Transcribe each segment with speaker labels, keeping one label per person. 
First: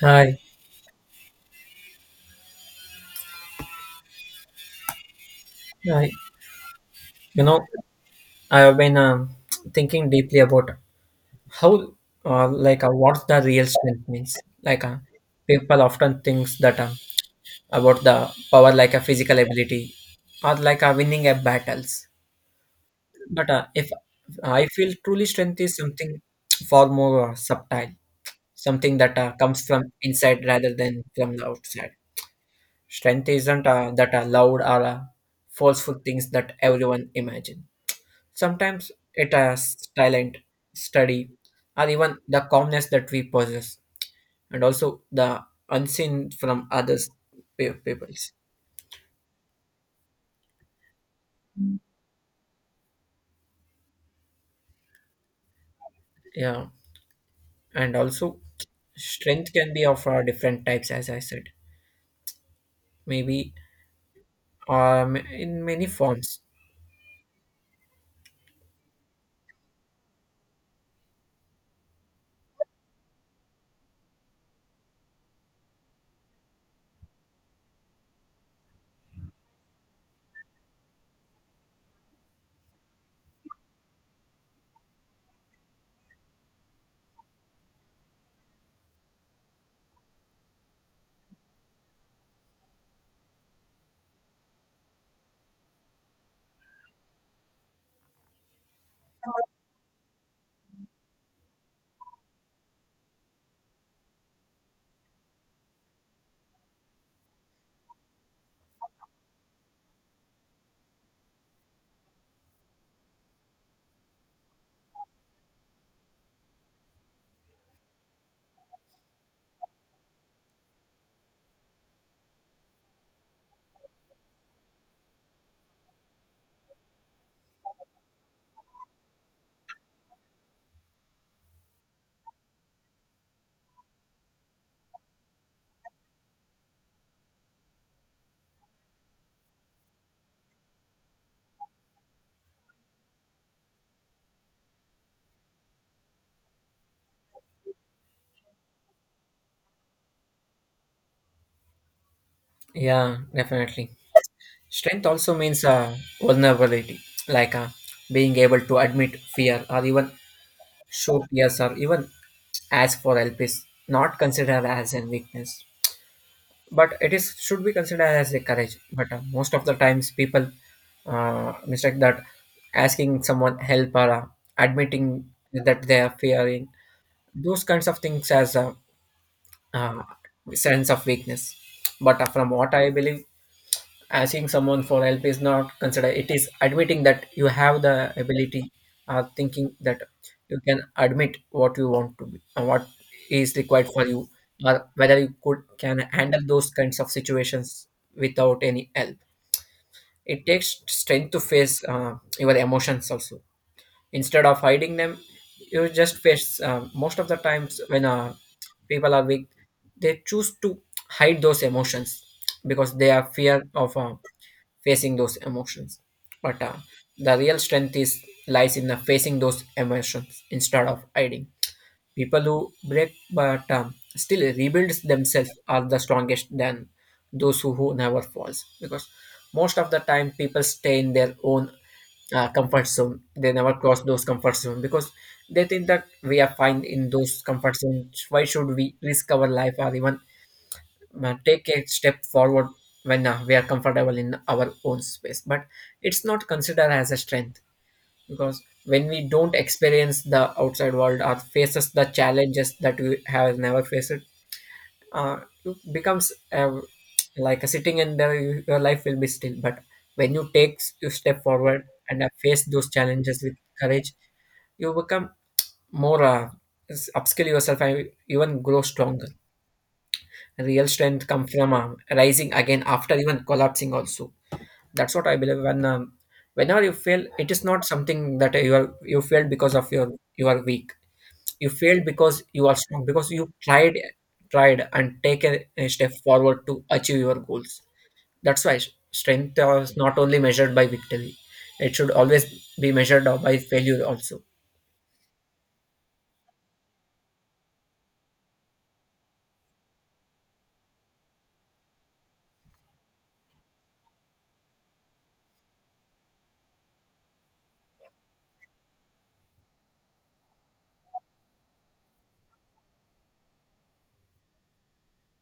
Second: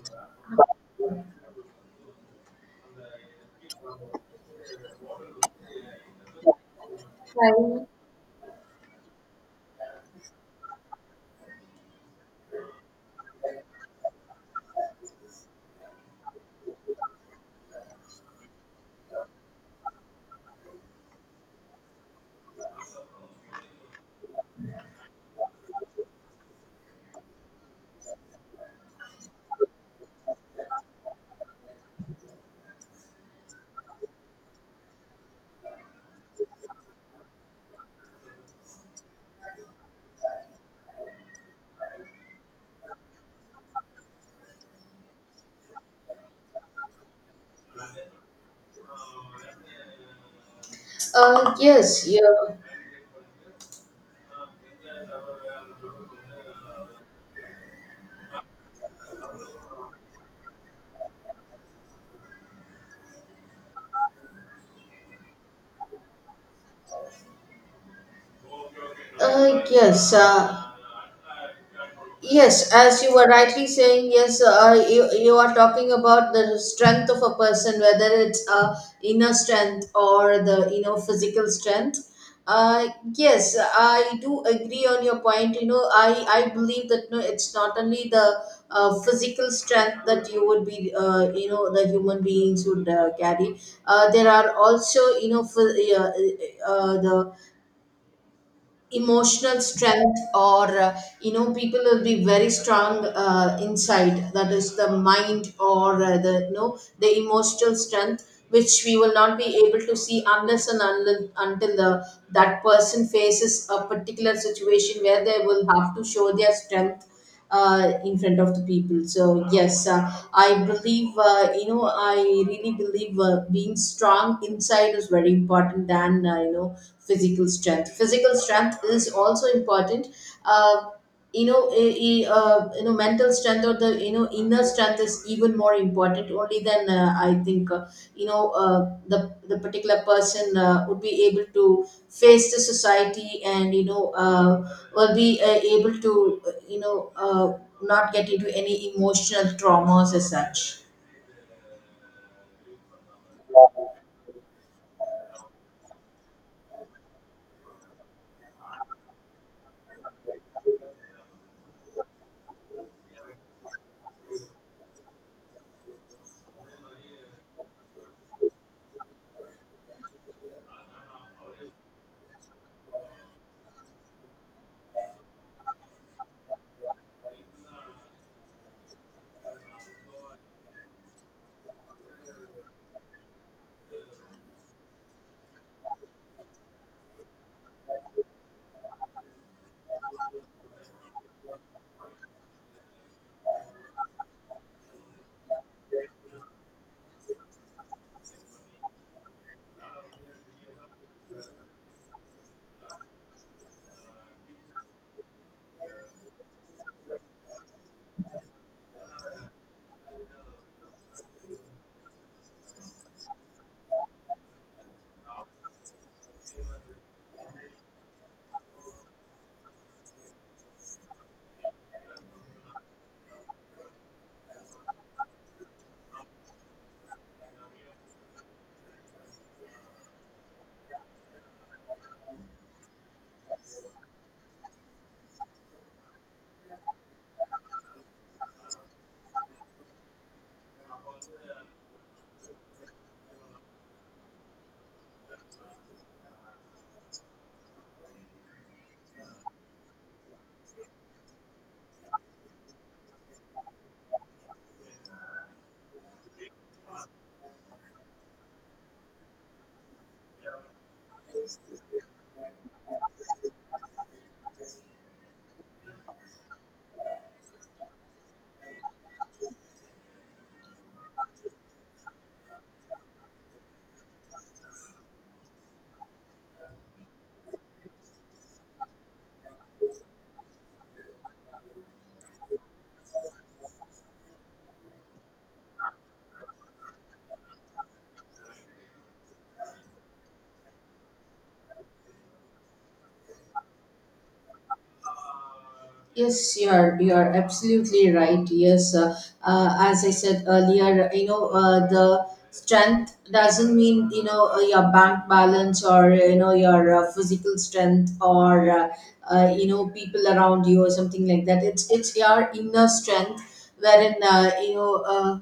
Speaker 1: Hi, hi. You know,
Speaker 2: Hi.
Speaker 1: I have been thinking deeply about how, what the real strength means. Like, uh, people often thinks that about the power, like a physical ability, or like a winning a battles. But if I feel truly strength is something far more subtle, something that comes from inside rather than from the outside. Strength isn't that loud or forceful things that everyone imagine. Sometimes it has talent, study, or even the calmness that we possess, and also the unseen from others peoples.
Speaker 2: Yes, yeah.
Speaker 1: Yeah, and also strength can be of different types, as I said, maybe in many forms.
Speaker 2: Yes, yes, as you were rightly saying, yes, you are talking about the strength of a person, whether it's inner strength, or the physical strength. Uh, yes, I do agree on your point. I believe that no, it's not only the physical strength that you would be, the human beings would carry. There are also, the emotional strength. Or people will be very strong inside; that is the mind, or the you know the emotional strength, which we will not be able to see unless and until, that person faces a particular situation where they will have to show their strength in front of the people. So yes, I believe, I really believe being strong inside is very important than physical strength. Physical strength is also important. uh, Mental strength, or the inner strength, is even more important. Only then, I think, you know uh, the the particular person would be able to face the society, and will be able to, uh, you know uh, not get into any emotional traumas as such.
Speaker 1: Yeah, definitely. Strength also means vulnerability, like uh, being able to admit fear or even show tears or even ask for help is not considered as a weakness. But it is should be considered as a courage, but most of the times people mistake that asking someone help or admitting that they are fearing those kinds of things as a uh, sense of weakness. But from what I believe, asking someone for help is not considered, it is admitting that you have the ability, thinking that you can admit what you want to be, what is required for you, or whether you could can handle those kinds of situations without any help. It takes strength to face your emotions also, instead of hiding them. You just face, most of the times when people are weak, they choose to hide those emotions because they are fear of facing those emotions. But the real strength is lies in the facing those emotions instead of hiding. People who break but still rebuilds themselves are the strongest than those who never falls, because most of the time people stay in their own comfort zone. They never cross those comfort zone because they think that we are fine in those comfort zones, why should we risk our life or even take a step forward when we are comfortable in our own space. But it's not considered as a strength, because when we don't experience the outside world or faces the challenges that we have never faced, uh, it becomes like a sitting in there, your life will be still. But when you take you step forward and face those challenges with courage, you become more upskill yourself and even grow stronger. Real strength comes from rising again after even collapsing also. That's what I believe. Whenever you fail, it is not something that you are you failed because of your you are weak. You failed because you are strong, because you tried, tried, and taken a step forward to achieve your goals. That's why strength is not only measured by victory; it should always be measured by failure also.
Speaker 2: Yes, you are. You are absolutely right. Yes, as I said earlier, the strength doesn't mean your bank balance, or your physical strength, or people around you, or something like that. It's your inner strength, wherein.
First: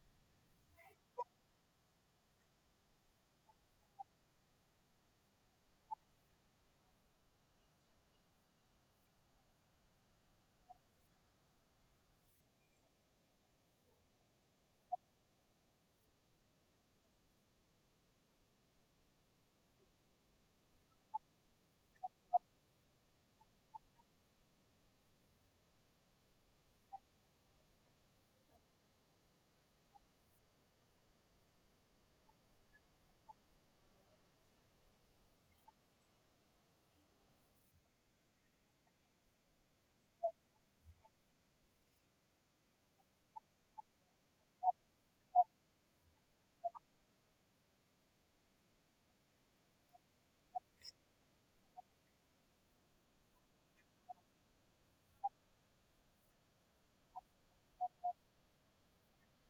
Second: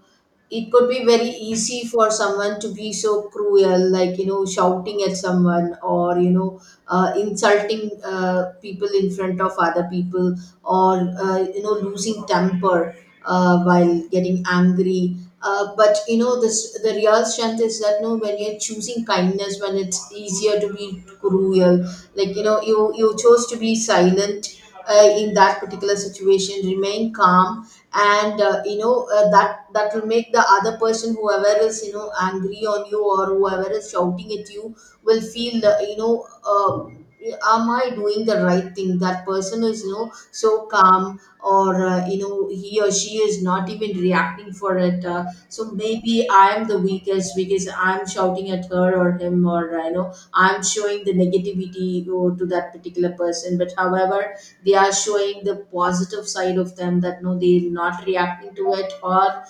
Speaker 2: It could be very easy for someone to be so cruel, like shouting at someone, or insulting people in front of other people, or losing temper while getting angry. But this the real strength is that no, when you're choosing kindness, when it's easier to be cruel, like you chose to be silent in that particular situation, remain calm. And that will make the other person, whoever is angry on you or whoever is shouting at you, will feel, am I doing the right thing? That person is so calm, or he or she is not even reacting for it. So maybe I am the weakest, because I'm shouting at her or him, or I'm showing the negativity, oh, to that particular person. But however, they are showing the positive side of them, that no, they're not reacting to it, or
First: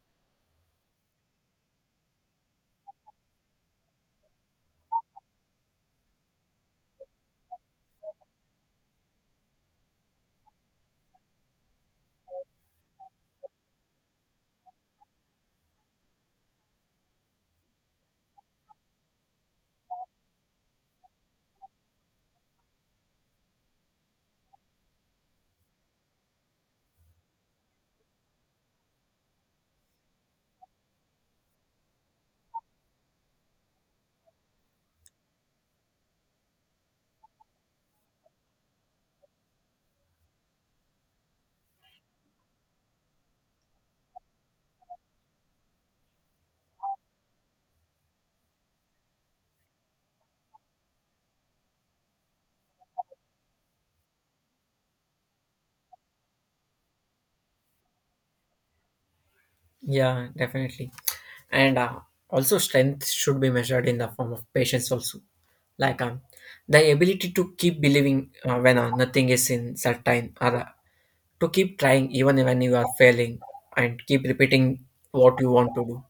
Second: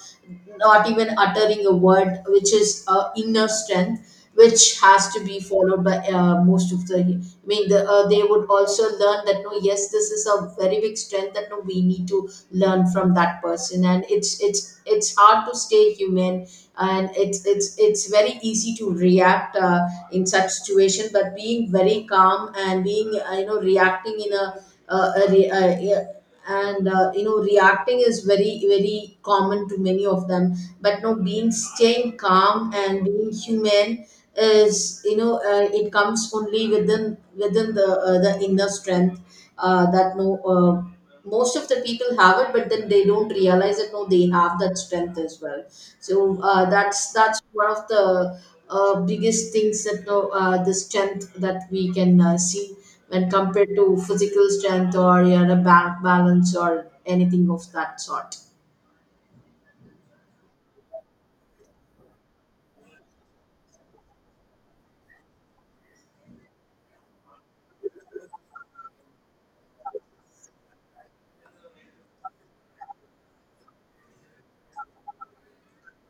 Speaker 2: not even uttering a word, which is inner strength, which has to be followed by most of the. I mean, the, they would also learn that no, yes, this is a very big strength, that no, we need to learn from that person, and it's hard to stay human, and it's very easy to react in such situation, but being very calm and being, reacting in a, uh a, re- a, a and reacting is very, very common to many of them. But no, being staying calm and being human, is, it comes only within within the inner strength, that no, most of the people have it, but then they don't realize that no, they have that strength as well. So that's one of the biggest things, that no, the strength that we can see when compared to physical strength or your bank balance or anything of that sort.
Speaker 1: Yeah, definitely. And also, strength should be measured in the form of patience, also. Like um, the ability to keep believing when nothing is in certain, or to keep trying even when you are failing, and keep repeating what you want to do.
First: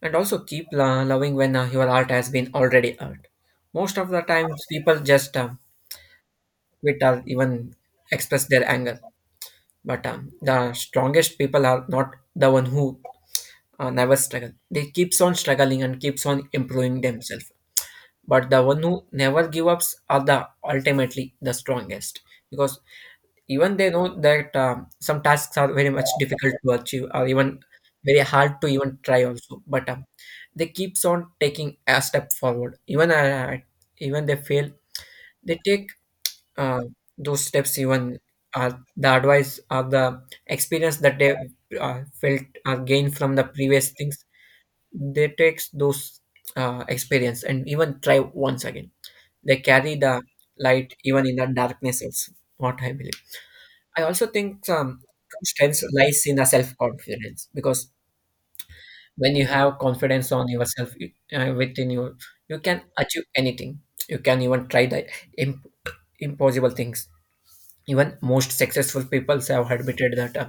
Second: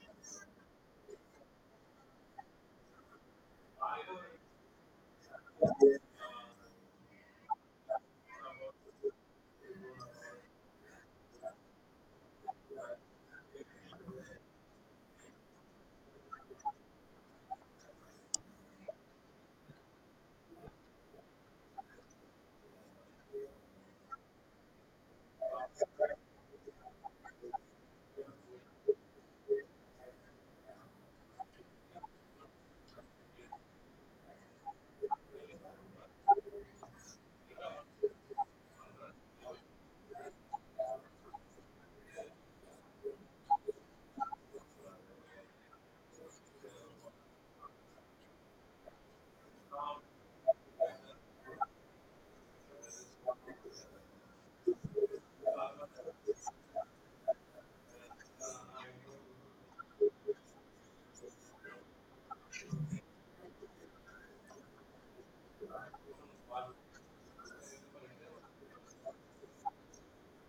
Speaker 1: And also, keep loving when your heart has been already hurt. Most of the times, people just quit or even express their anger. But the strongest people are not the one who never struggle. They keeps on struggling and keeps on improving themselves. But the one who never give ups are the ultimately the strongest, because even they know that some tasks are very much difficult to achieve or even very hard to even try also. But they keeps on taking a step forward. Even they fail, they take uh, those steps. Even the advice or the experience that they felt or gained from the previous things, they takes those experience and even try once again. They carry the light even in the darkness also, what I believe. I also think, true strength lies in the self-confidence, because when you have confidence on yourself, within you, you can achieve anything. You can even try the imp- impossible things. Even most successful people have admitted that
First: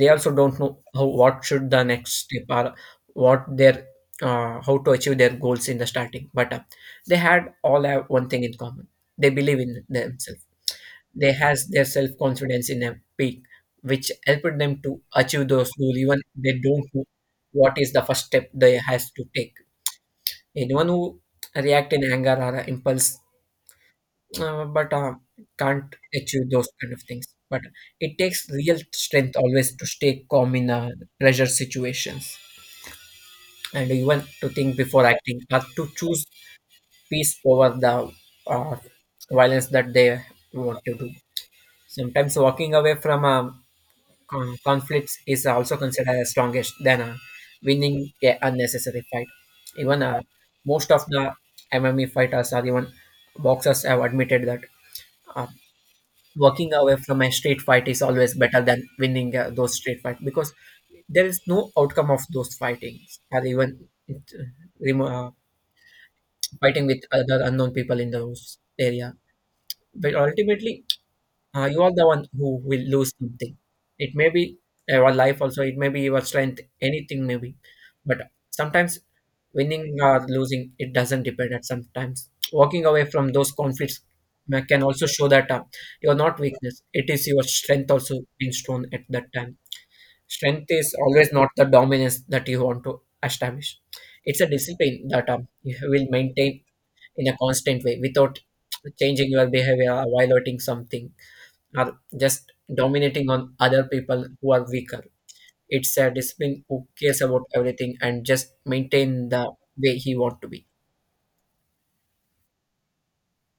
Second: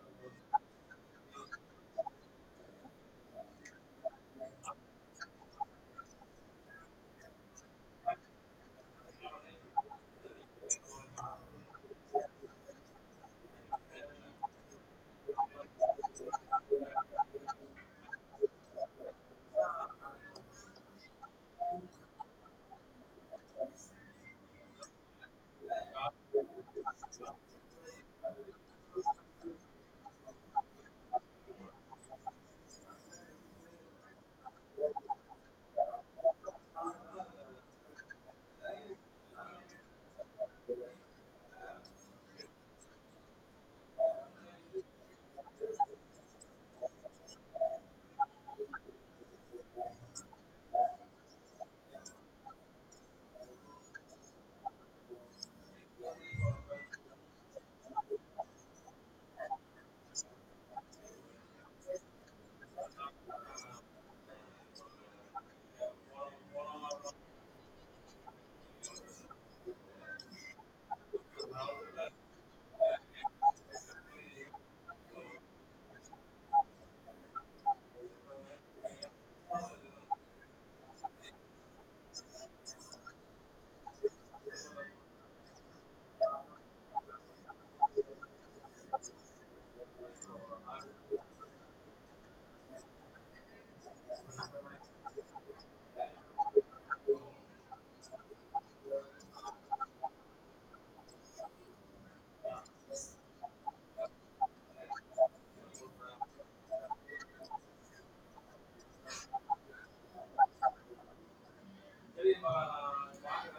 Speaker 1: they also don't know how what should the next step or what their how to achieve their goals in the starting. But they had all have one thing in common: they believe in themselves. They has their self confidence in a peak, which helped them to achieve those goals even they don't know what is the first step they has to take. Anyone who react in anger or impulse, but can't achieve those kind of things. But it takes real strength always to stay calm in pressure situations, and even to think before acting, or to choose peace over the uh, violence that they want to do. Sometimes walking away from conflicts is also considered as strongest than winning a unnecessary fight. Even most of the MMA fighters or even boxers have admitted that. Uh, Walking away from a street fight is always better than winning those street fights, because there is no outcome of those fightings, or even it, remo- uh, fighting with other unknown people in those area. But ultimately, you are the one who will lose something. It may be your life also, it may be your strength, anything maybe. But sometimes winning or losing, it doesn't depend at sometimes. Walking away from those conflicts can also show that you're not weakness. It is your strength also being shown at that time. Strength is always not the dominance that you want to establish. It's a discipline that you will maintain in a constant way without changing your behavior or violating something, are just dominating on other people who are weaker. It's a discipline who cares about everything and just maintain the way he want to be.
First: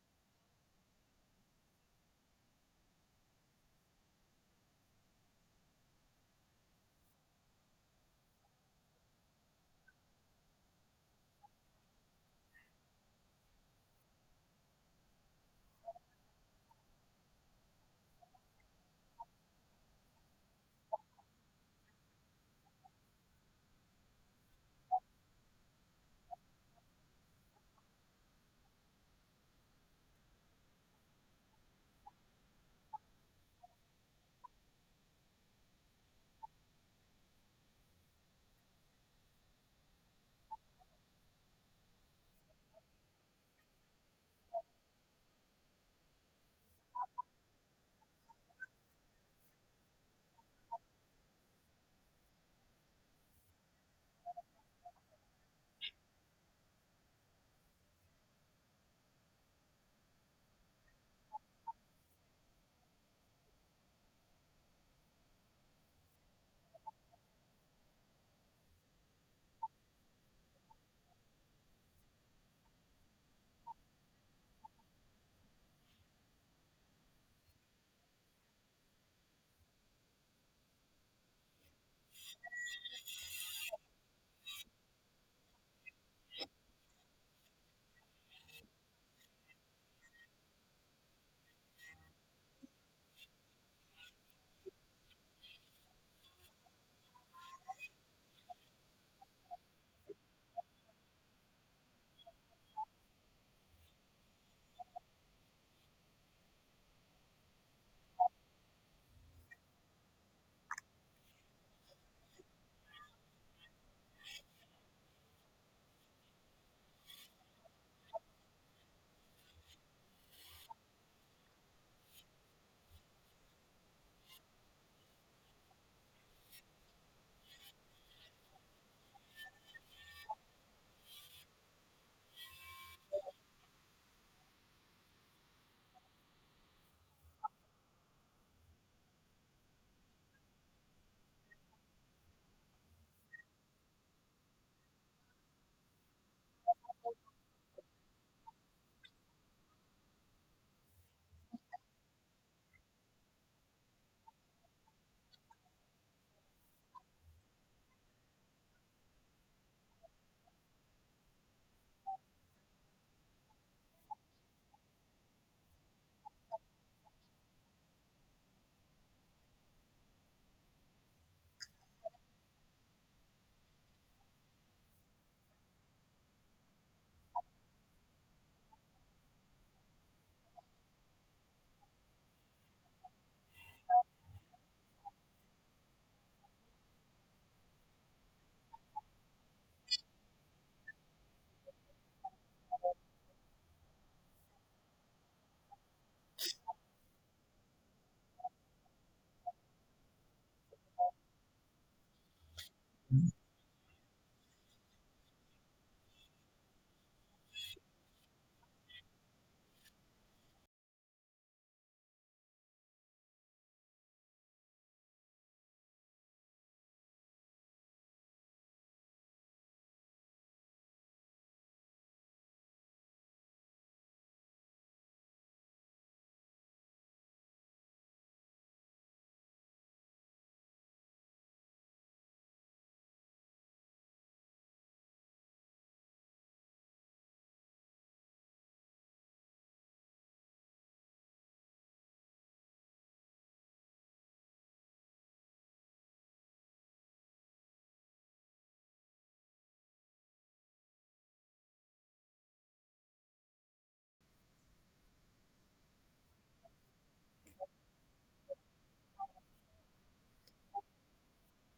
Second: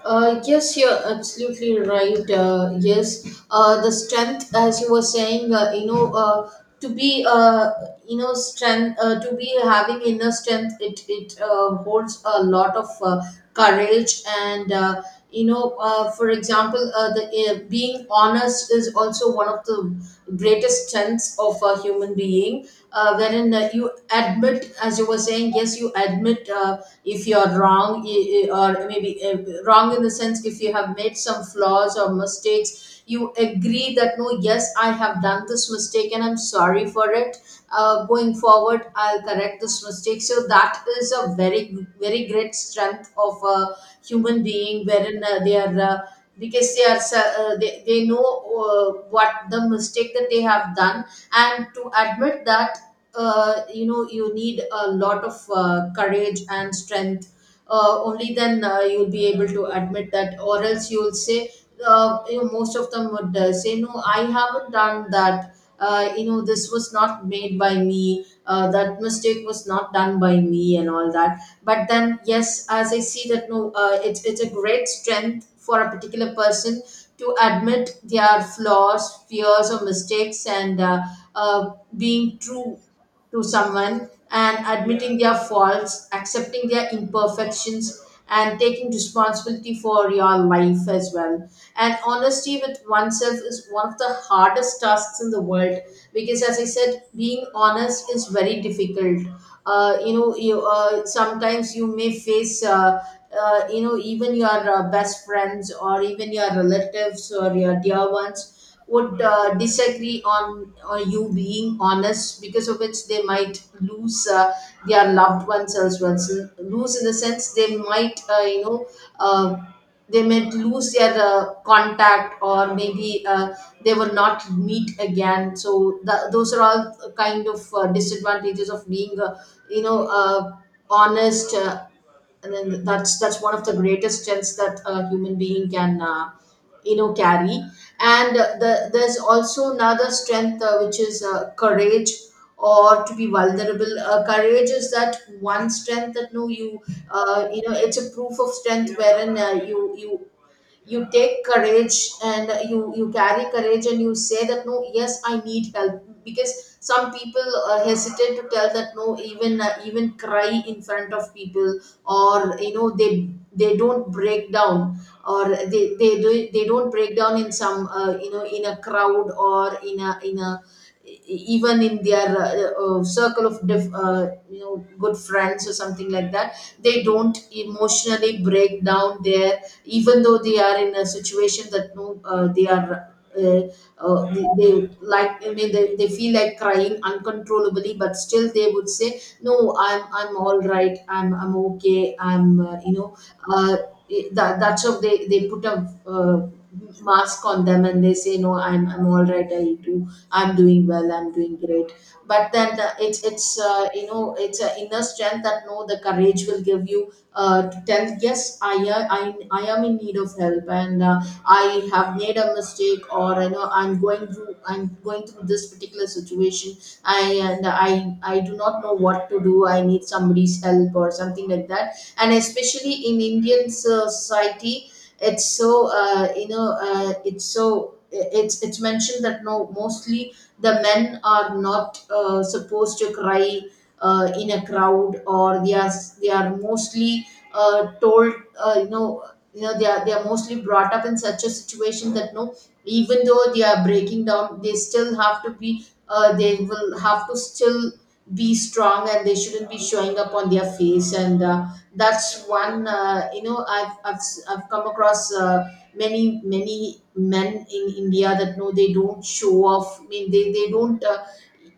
Speaker 2: Yes, you're absolutely right. Yes, the strength, as you were saying, to be, strength, to be having inner strength, it holds a lot of courage and. For example, the being honest is also one of the greatest strengths of a human being, wherein, you admit, as you were saying, yes, you admit, if you're wrong, or maybe, wrong in the sense, if you have made some flaws or mistakes, you agree that no, yes, I have done this mistake and I'm sorry for it. Going forward, I'll correct this mistake. So that is a very, very great strength of a human being, wherein they are, because they are, they know what the mistake that they have done. And to admit that, you need a lot of courage and strength. Only then, you'll be able to admit that, or else you'll say, most of them would say no, I haven't done that, this was not made by me, that mistake was not done by me, and all that. But then yes, as I see that, no, it's a great strength for a particular person to admit their flaws, fears or mistakes, and uh, being true to someone and admitting their faults, accepting their imperfections, and taking responsibility for your life as well. And honesty with oneself is one of the hardest tasks in the world, because, as I said, being honest is very difficult. You, sometimes you may face. Even your best friends or even your relatives or your dear ones would disagree on you being honest, because of which they might lose their loved ones as well. So lose, in the sense, they might, uh, they might lose their contact, or maybe they will not meet again. So those are all kind of disadvantages of being, you know uh, honest, and then that's one of the greatest strengths that a human being can, carry. And there's also another strength, which is courage or to be vulnerable. Courage is that one strength, that no, it's a proof of strength, wherein you take courage and you carry courage, and you say that no, yes, I need help. Because some people hesitate to tell that no, even cry in front of people, or they don't break down, or they don't break down in some, in a crowd, or in a even in their circle of, diff, you know good friends, or something like that. They don't emotionally break down there, even though they are in a situation that no, they are, uh, they like, I mean, they feel like crying uncontrollably, but still they would say, "No, I'm all right. I'm okay. I'm." Uh, that's how they put a mask on them, and they say, "No, I'm all right. I do. I'm doing well. I'm doing great." But then it's you know it's an inner strength, that no, the courage will give you to tell yes. I I am in need of help, and I have made a mistake, or I know I'm going through this particular situation. I and i i do not know what to do. I need somebody's help or something like that. And especially in Indian society, it's so, it's mentioned that no, mostly the men are not supposed to cry in a crowd, or they are mostly told, uh, you know they are mostly brought up in such a situation that no, even though they are breaking down, they still have to be, they will have to still be strong, and they shouldn't be showing up on their face. And that's one, I've come across many, many men in India, that no, they don't show off. I mean, they don't, uh,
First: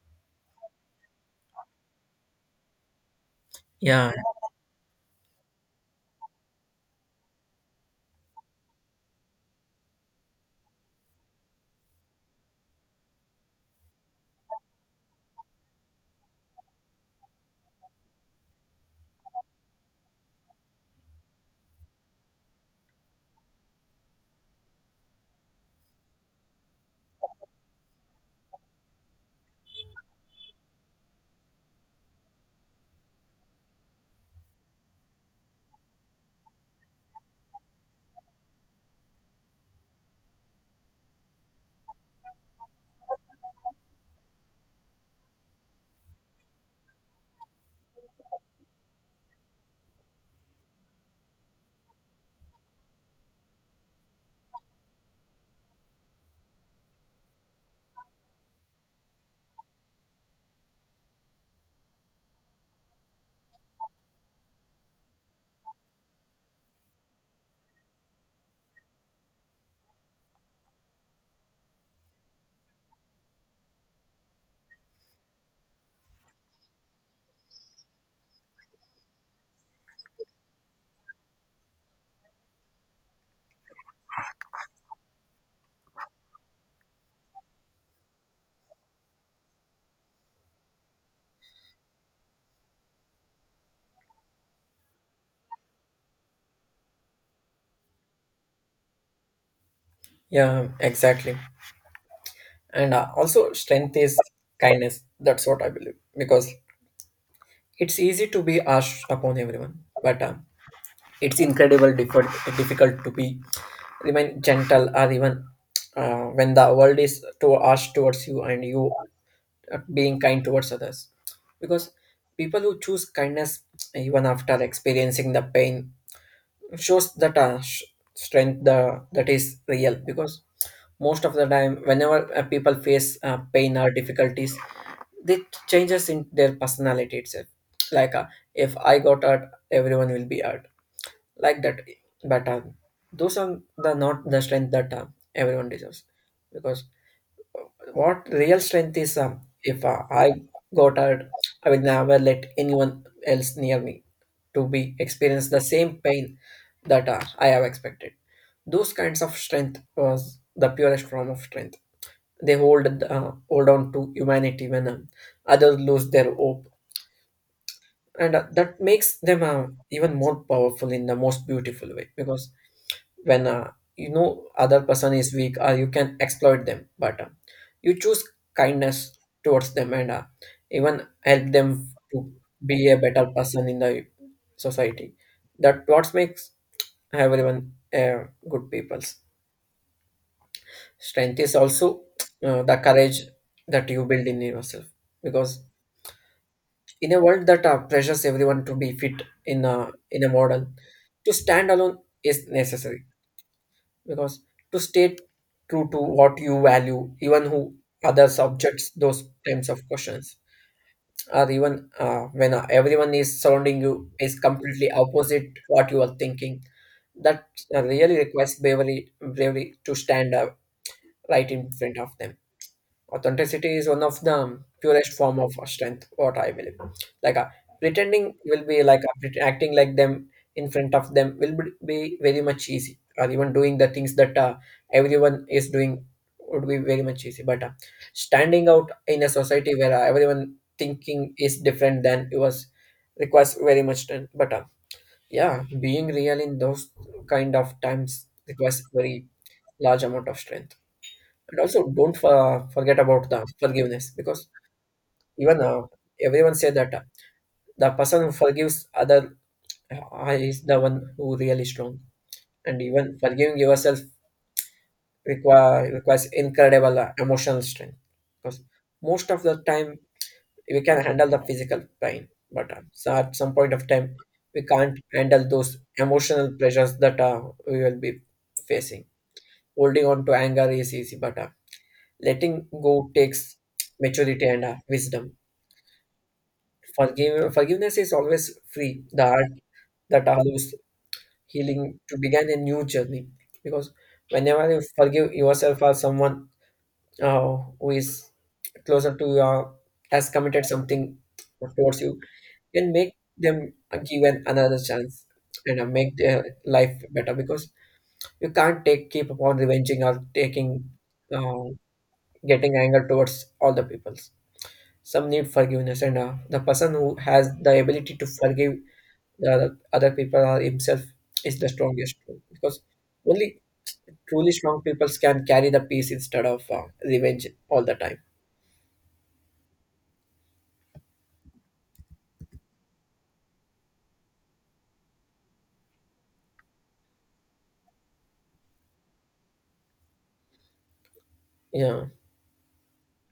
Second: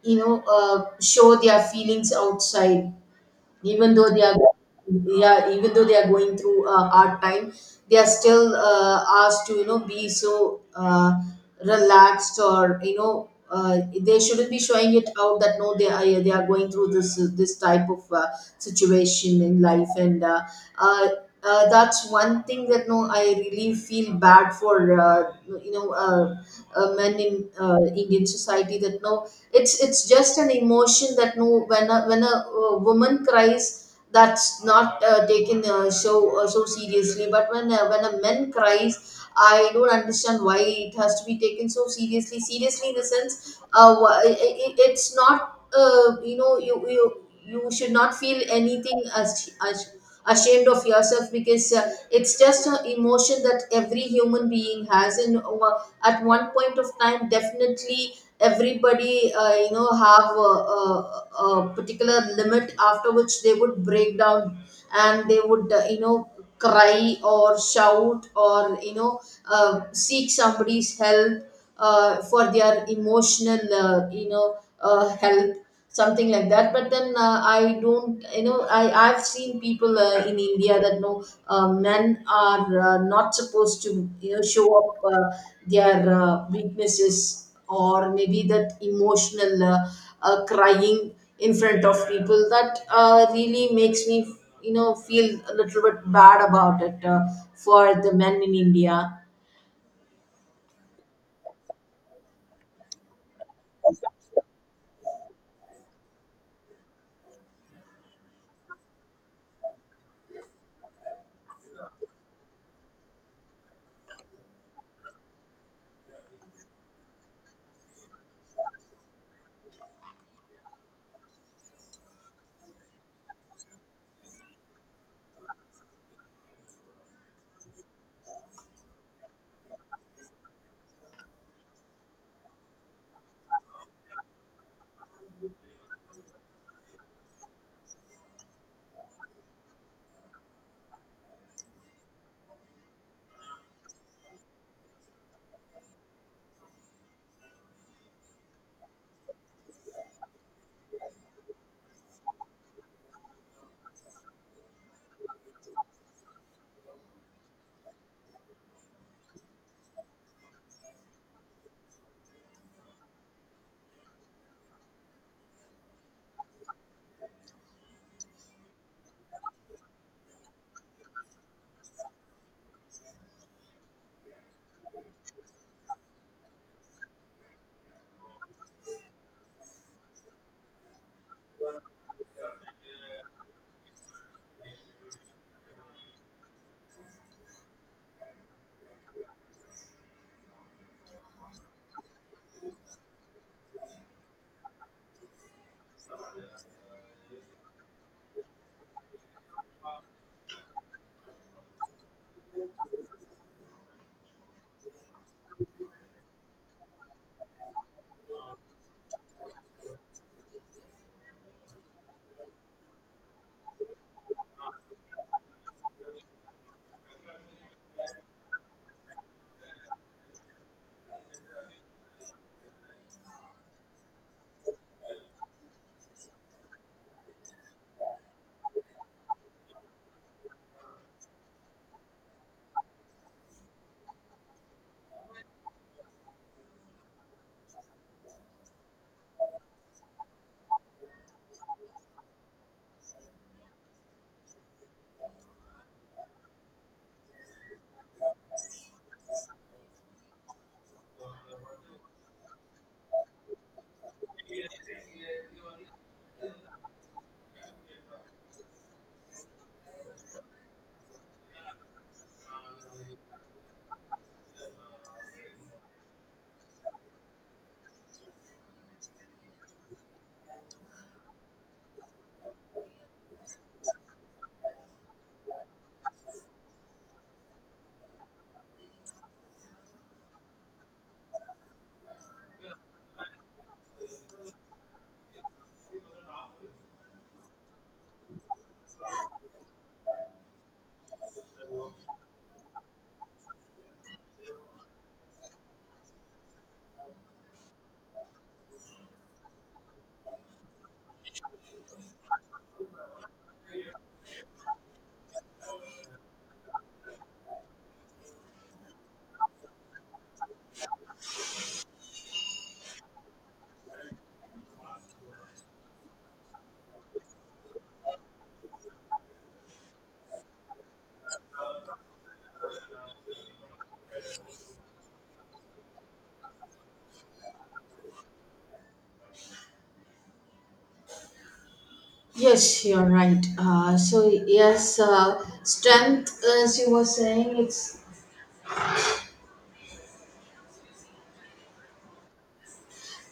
Speaker 2: you know uh, show their feelings outside, even though
Speaker 1: Yeah,
Speaker 2: they are, yeah, even though they are going through a hard time, they are still asked to, be so relaxed, or they shouldn't be showing it out, that no, they are going through this type of situation in life. And uh, that's one thing, that no, I really feel bad for, you know uh, men in Indian society, that no, it's just an emotion that No, when a, when a woman cries, that's not taken so so seriously. But when a man cries, I don't understand why it has to be taken so seriously. Seriously in the sense I it's not uh, you should not feel anything as ashamed of yourself, because it's just an emotion that every human being has. And at one point of time, definitely everybody uh, have a particular limit after which they would break down, and they would uh, cry or shout, or seek somebody's help for their emotional help, something like that. But then I don't, I've seen people in India that know men are not supposed to show up their weaknesses, or maybe that emotional crying in front of people. That really makes me, feel a little bit bad about it, for the men in India.
Speaker 1: yeah, exactly. And also, strength is kindness. That's what I believe, because it's easy to be harsh upon everyone, but it's incredible difficult to be remain gentle or even when the world is too harsh towards you and you being kind towards others, because people who choose kindness even after experiencing the pain shows that strength the that is real, because most of the time whenever people face pain or difficulties, they changes in their personality itself, like if I got hurt everyone will be hurt like that. But those are the not the strength that everyone deserves, because what real strength is, if I got hurt, I will never let anyone else near me to be experience the same pain that I have expected. Those kinds of strength was the purest form of strength. They hold hold on to humanity when others lose their hope, and that makes them even more powerful in the most beautiful way, because when you know other person is weak or you can exploit them, but you choose kindness towards them and even help them to be a better person in the society. That what makes everyone good peoples. Strength is also the courage that you build in yourself, because in a world that pressures everyone to be fit in a model, to stand alone is necessary, because to stay true to what you value even who other subjects those types of questions, or even when everyone is surrounding you is completely opposite what you are thinking, that really requires bravery to stand up right in front of them. Authenticity is one of the purest form of strength, what I believe. Like pretending will be like acting like them in front of them will be very much easy, or even doing the things that everyone is doing would be very much easy. But standing out in a society where everyone thinking is different than it was requires very much strength. But yeah, being real in those kind of times requires very large amount of strength. And also, don't forget about the forgiveness, because even everyone say that the person who forgives other is the one who really strong. And even forgiving yourself requires incredible emotional strength, because most of the time we can handle the physical pain, but so at some point of time we can't handle those emotional pressures that we will be facing. Holding on to anger is easy, but letting go takes maturity and wisdom. Forgiveness is always free. The heart that allows healing to begin a new journey. Because whenever you forgive yourself or someone who is closer to you has committed something towards you, can make them given another chance and make their life better. Because you can't take keep upon revenging or taking uh, getting anger towards all the peoples. Some need forgiveness, and the person who has the ability to forgive the other people or himself is the strongest tool because only truly strong people can carry the peace instead of revenge all the time.
Speaker 2: Yes, you're right. So yes, strength, as you were saying, it's
Speaker 1: yeah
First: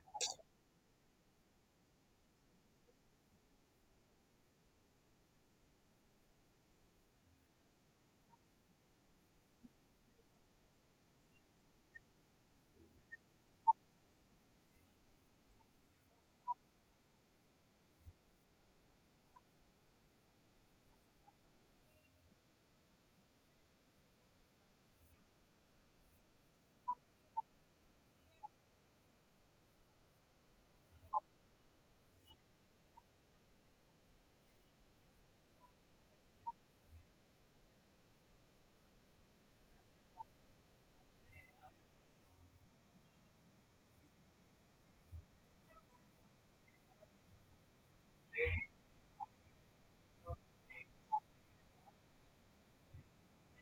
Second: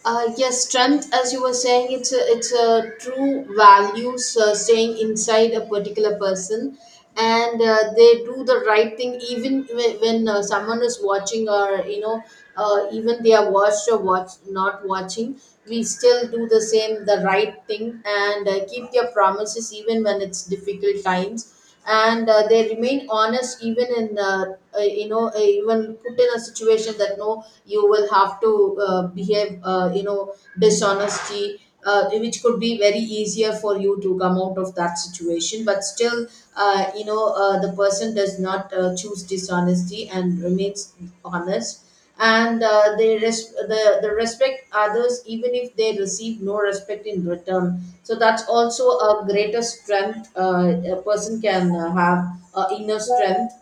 Speaker 2: Yes, strength, as you were saying, it's it's a true values staying inside a particular person, and they do the right thing even when someone is watching, or you know, even they are watched, or watch not watching. We still do the same, the right thing, and keep their promises even when it's difficult times, and they remain honest, even in even put in a situation that no, you will have to behave dishonesty, which could be very easier for you to come out of that situation. But still, the person does not choose dishonesty and remains honest. And the respect others even if they receive no respect in return. So that's also a greater strength a person can have. Inner strength,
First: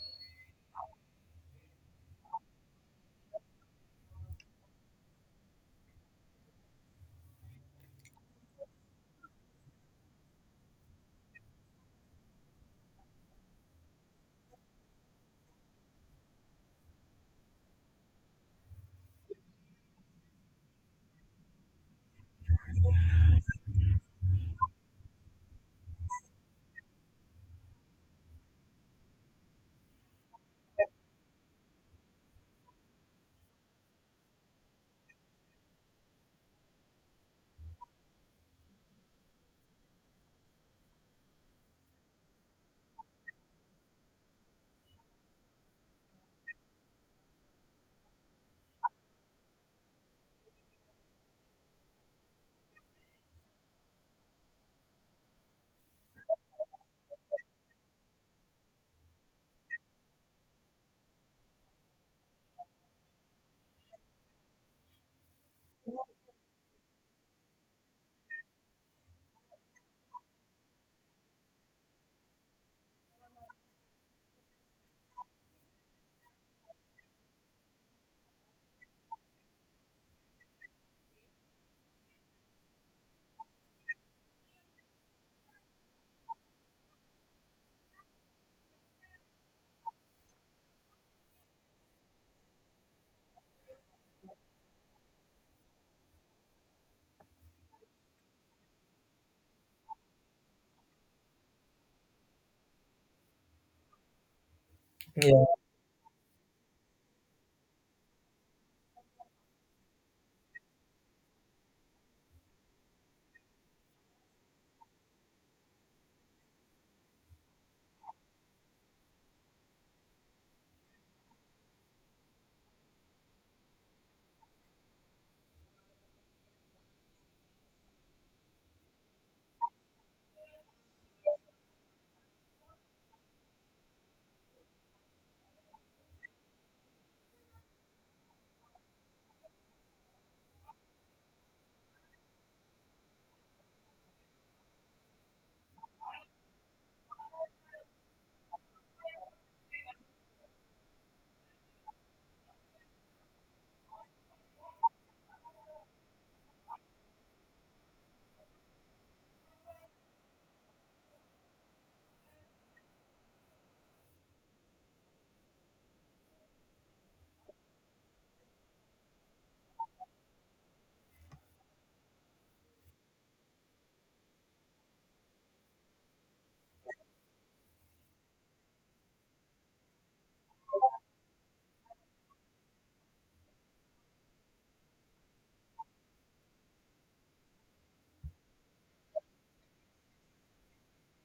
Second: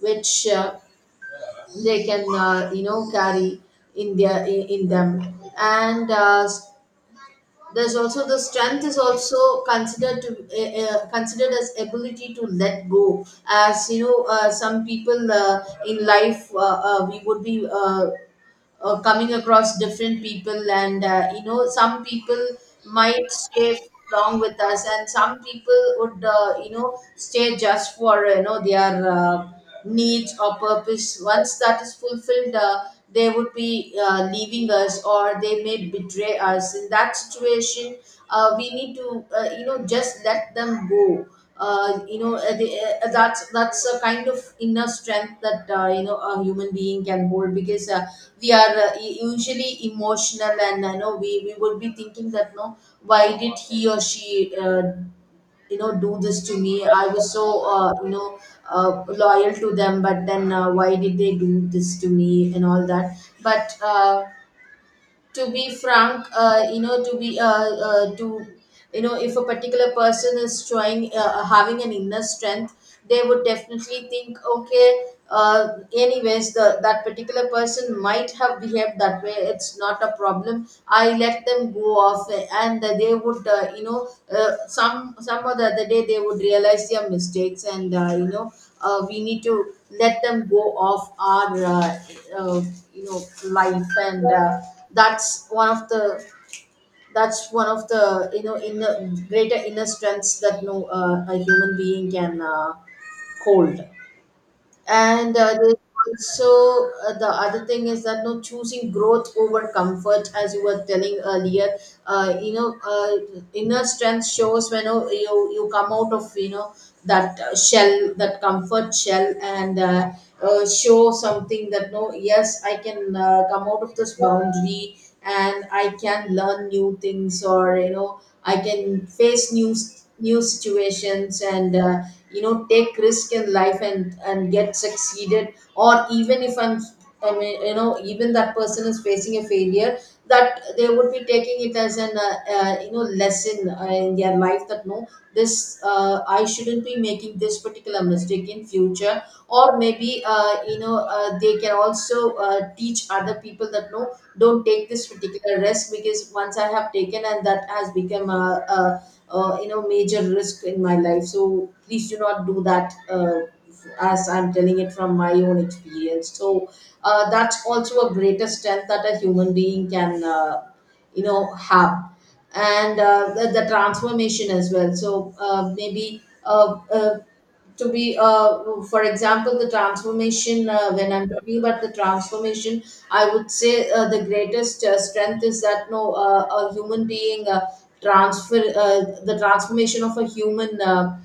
Speaker 2: which they can, carry in them. And there's also the strength is also considered to considered as ability to let go. As you know, some people in life, we would be coming across different people, and some people might stay long with us, and some people would, stay just for, you know, their needs or purpose. Once that is fulfilled, they would be leaving us, or they may betray us. In that situation, we need to, just let them go. uh, you know uh, the, that's a kind of inner strength that, a human being can hold, because we are usually emotional, and you know, we would be thinking that no, why did he or she do this to me? I was so, loyal to them, but then why did they do this to me, and all that. But to be frank, you know to be to you know if a particular person is showing having an inner strength, they would definitely think, okay, uh, anyways, that particular person might have behaved that way, it's not a problem, I let them go off. And they would, some or the other day they would realize their mistakes, and, we need to let them go off our uh, you know life. And that's one of the, that's one of the inner greater inner strengths that no, a human being can hold. And
Speaker 1: yeah
Speaker 2: there's also the other thing is that no, choosing growth over comfort, as you were telling earlier. Inner strength shows when, oh, you come out of, you know, that shell, that comfort shell, and show something that no, yes, I can come out of this boundary, and I can learn new things. Or, you know, I can face new situations, and, take risk in life, and get succeeded. Or even if I'm, I mean, you know, even that person is facing a failure, that they would be taking it as an, you know, lesson in their life, that no, this, I shouldn't be making this particular mistake in future. Or maybe, they can also teach other people that no, don't take this particular risk, because once I have taken, and that has become a you know, major risk in my life. So please do not do that. As I'm telling it from my own experience. So that's also a greater strength that a human being can, have. And the transformation as well. So maybe to be, for example, the transformation. When I'm talking about the transformation, I would say the greatest strength is that no, a human being. Transfer, the transformation of a human, uh,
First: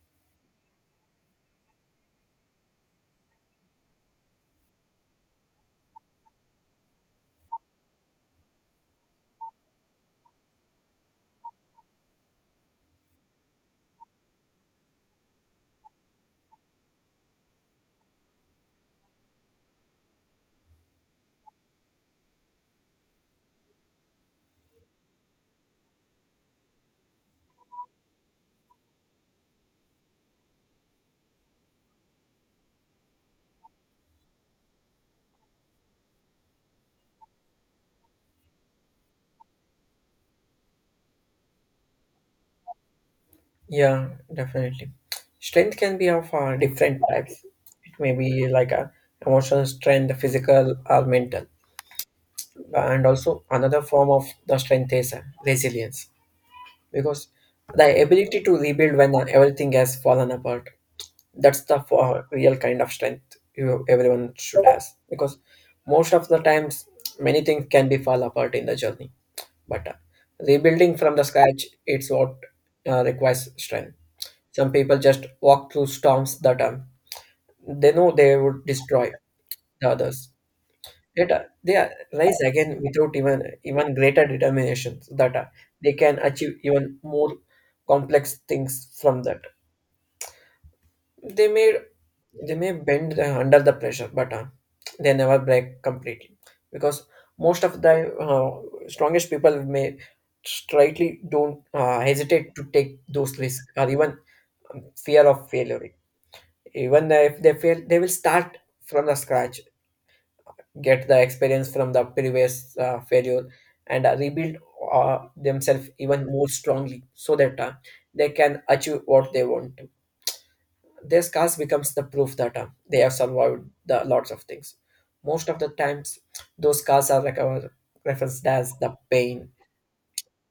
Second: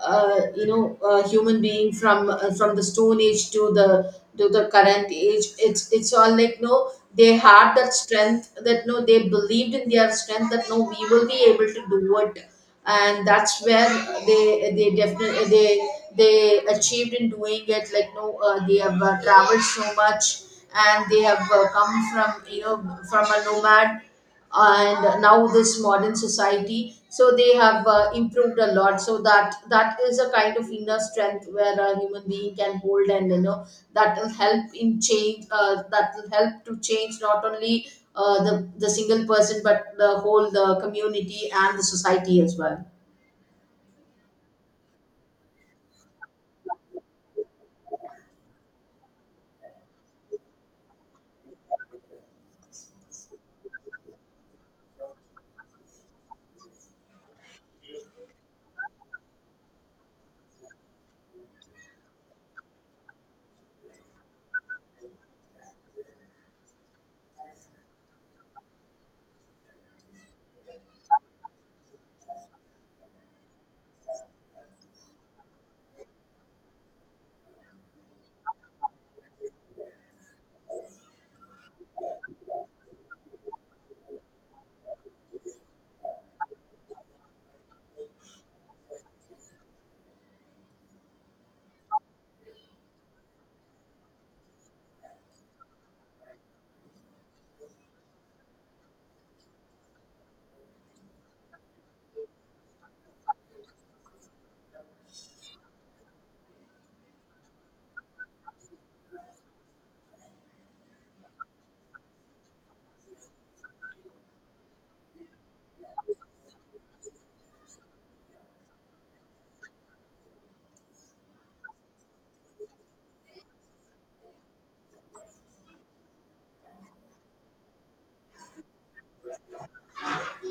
Speaker 2: uh, you know uh, human being from, from the stone age to the, to the current age. It's all like no, they had that strength that no, they believed in their strength, that no, we will be able to do it. And that's where they definitely they achieved in doing it. Like no, they have traveled so much, and they have come from, you know, from a nomad, and now this modern society. So they have improved a lot. So that, that is a kind of inner strength where a human being can hold. And you know, that will help in change, that will help to change not only the single person, but the whole, the community and the society as well.
Speaker 1: yeah Definitely, strength can be of different types. It may be like a emotional strength, physical or mental. And also another form of the strength is resilience, because the ability to rebuild when everything has fallen apart, that's the real kind of strength you everyone should have. Because most of the times many things can be fall apart in the journey, but rebuilding from the scratch, it's what requires strength. Some people just walk through storms that they know they would destroy the others, yet they rise again without even greater determination, so that they can achieve even more complex things from that they made. They may bend the, under the pressure, but they never break completely, because most of the strongest people may slightly don't hesitate to take those risks or even fear of failure. Even if they fail, they will start from the scratch, get the experience from the previous failure, and rebuild themselves even more strongly, so that they can achieve what they want. Their scars becomes the proof that they have survived the lots of things. Most of the times, those scars are recovered, referenced as the pain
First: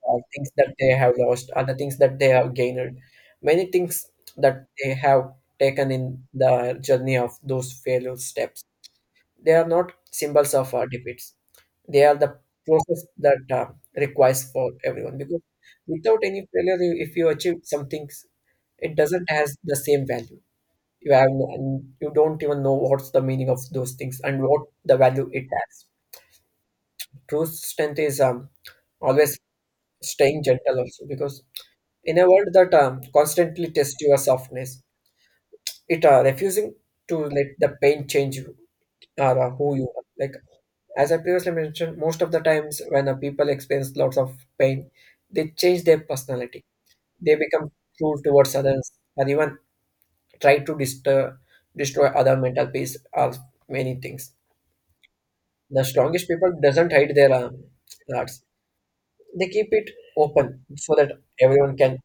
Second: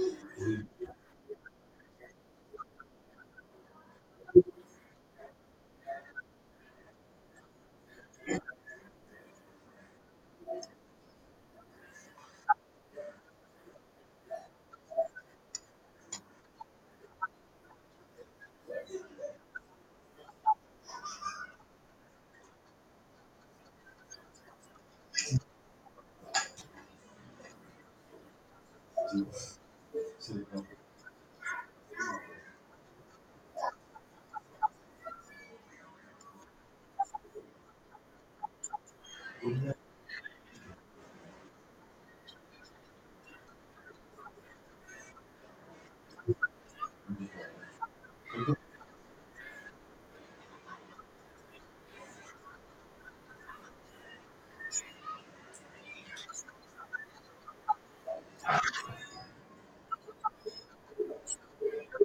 Speaker 1: or things that they have lost or the things that they have gained. Many things that they have taken in the journey of those failure steps. They are not symbols of our defeats. They are the process that requires for everyone, because without any failure, if you achieve something, it doesn't has the same value. You have no- You don't even know what's the meaning of those things and what the value it has. True strength is always staying gentle also, because in a world that constantly tests your softness, it refusing to let the pain change you or who you are. Like as I previously mentioned, most of the times when people experience lots of pain, they change their personality. They become cruel towards others, or even try to disturb, destroy other mental peace, or many things. The strongest people doesn't hide their arts. They keep it open so that everyone can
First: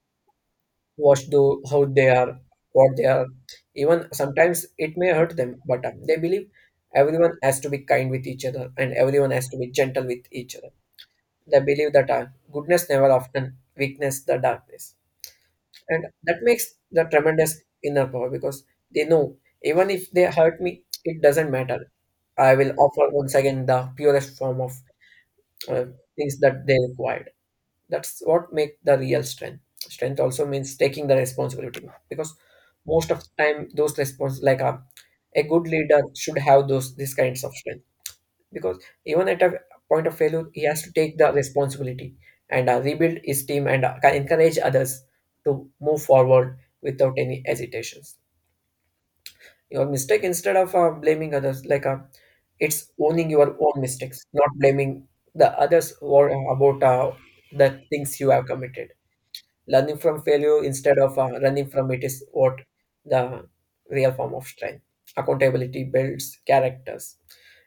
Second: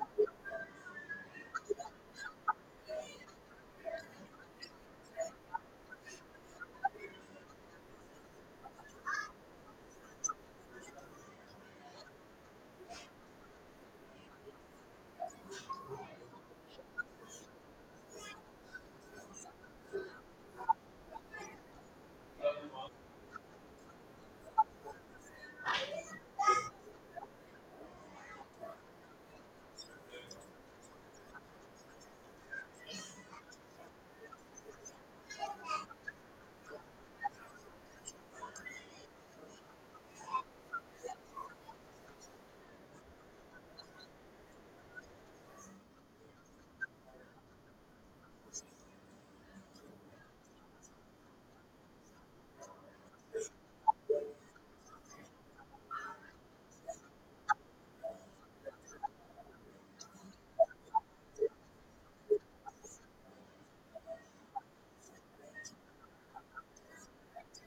Speaker 1: watch the how they are, what they are. Even sometimes it may hurt them, but they believe everyone has to be kind with each other, and everyone has to be gentle with each other. They believe that goodness never often weakness the darkness, and that makes the tremendous inner power, because they know even if they hurt me, it doesn't matter. I will offer once again the purest form of uh, things that they required. That's what make the real strength. Strength also means taking the responsibility, because most of the time those response like a good leader should have those these kinds of strength, because even at a point of failure he has to take the responsibility and rebuild his team and encourage others to move forward without any hesitations. Your mistake instead of blaming others, like it's owning your own mistakes, not blaming the others or about the things you have committed. Learning from failure instead of running from it is what the real form of strength. Accountability builds characters.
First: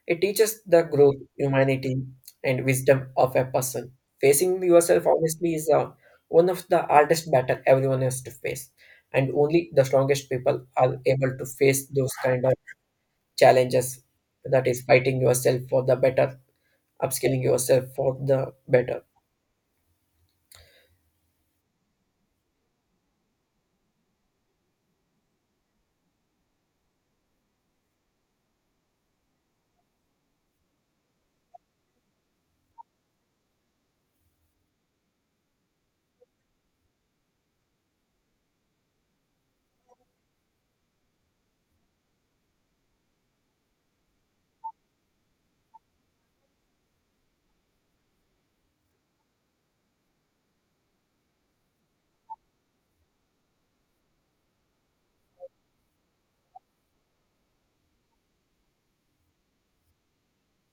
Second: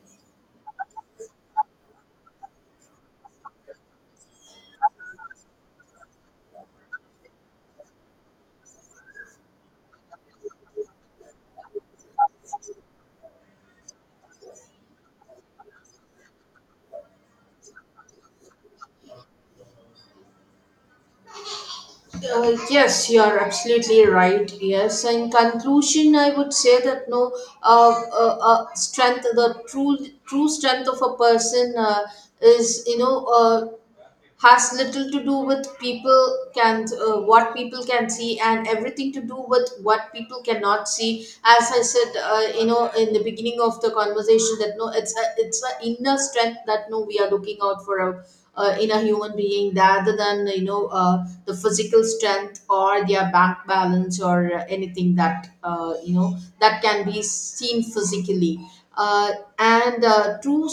Speaker 1: It teaches the growth, humanity, and wisdom of a person. Facing yourself honestly is one of the hardest battle everyone has to face, and only the strongest people are able to face those kind of challenges, that is fighting yourself for the better, upskilling yourself for the better.
Speaker 2: Yes, you are absolutely right. Yes, in conclusion, I would say that no, strength, the true, true strength of a person, is, has little to do with people can, what people can see, and everything to do with what people cannot see. As I said, in the beginning of the conversation, that no, it's a, it's an inner strength that no, we are looking out for a in a human being, rather than, the physical strength, or their bank balance, or anything that, that can be seen physically. Uh, and True,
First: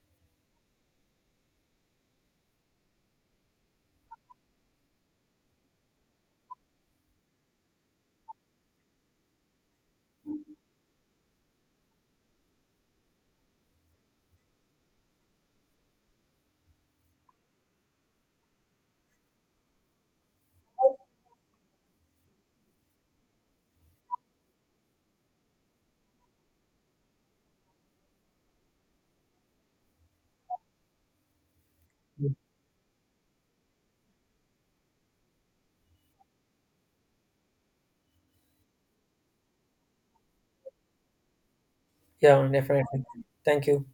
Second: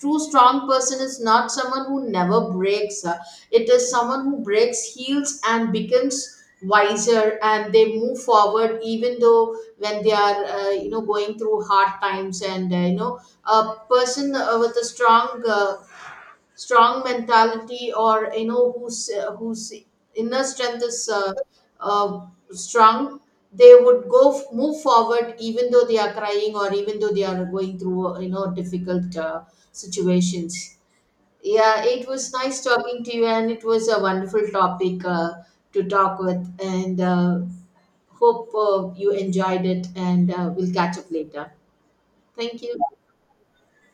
Speaker 2: true strong person is not someone who never breaks. It is someone who breaks, heals, and becomes wiser, and they move forward, even though when they are, going through hard times. And, a person with a strong, strong mentality, or you know, whose inner strength is strong, they would move forward, even though they are crying, or even though they are going through, difficult situations. Yeah, it was nice talking to you, and it was a wonderful topic to talk with. And hope you enjoyed it, and we'll catch up later.
Speaker 1: Yeah,
Speaker 2: Thank you.
Speaker 1: definitely. Thank you.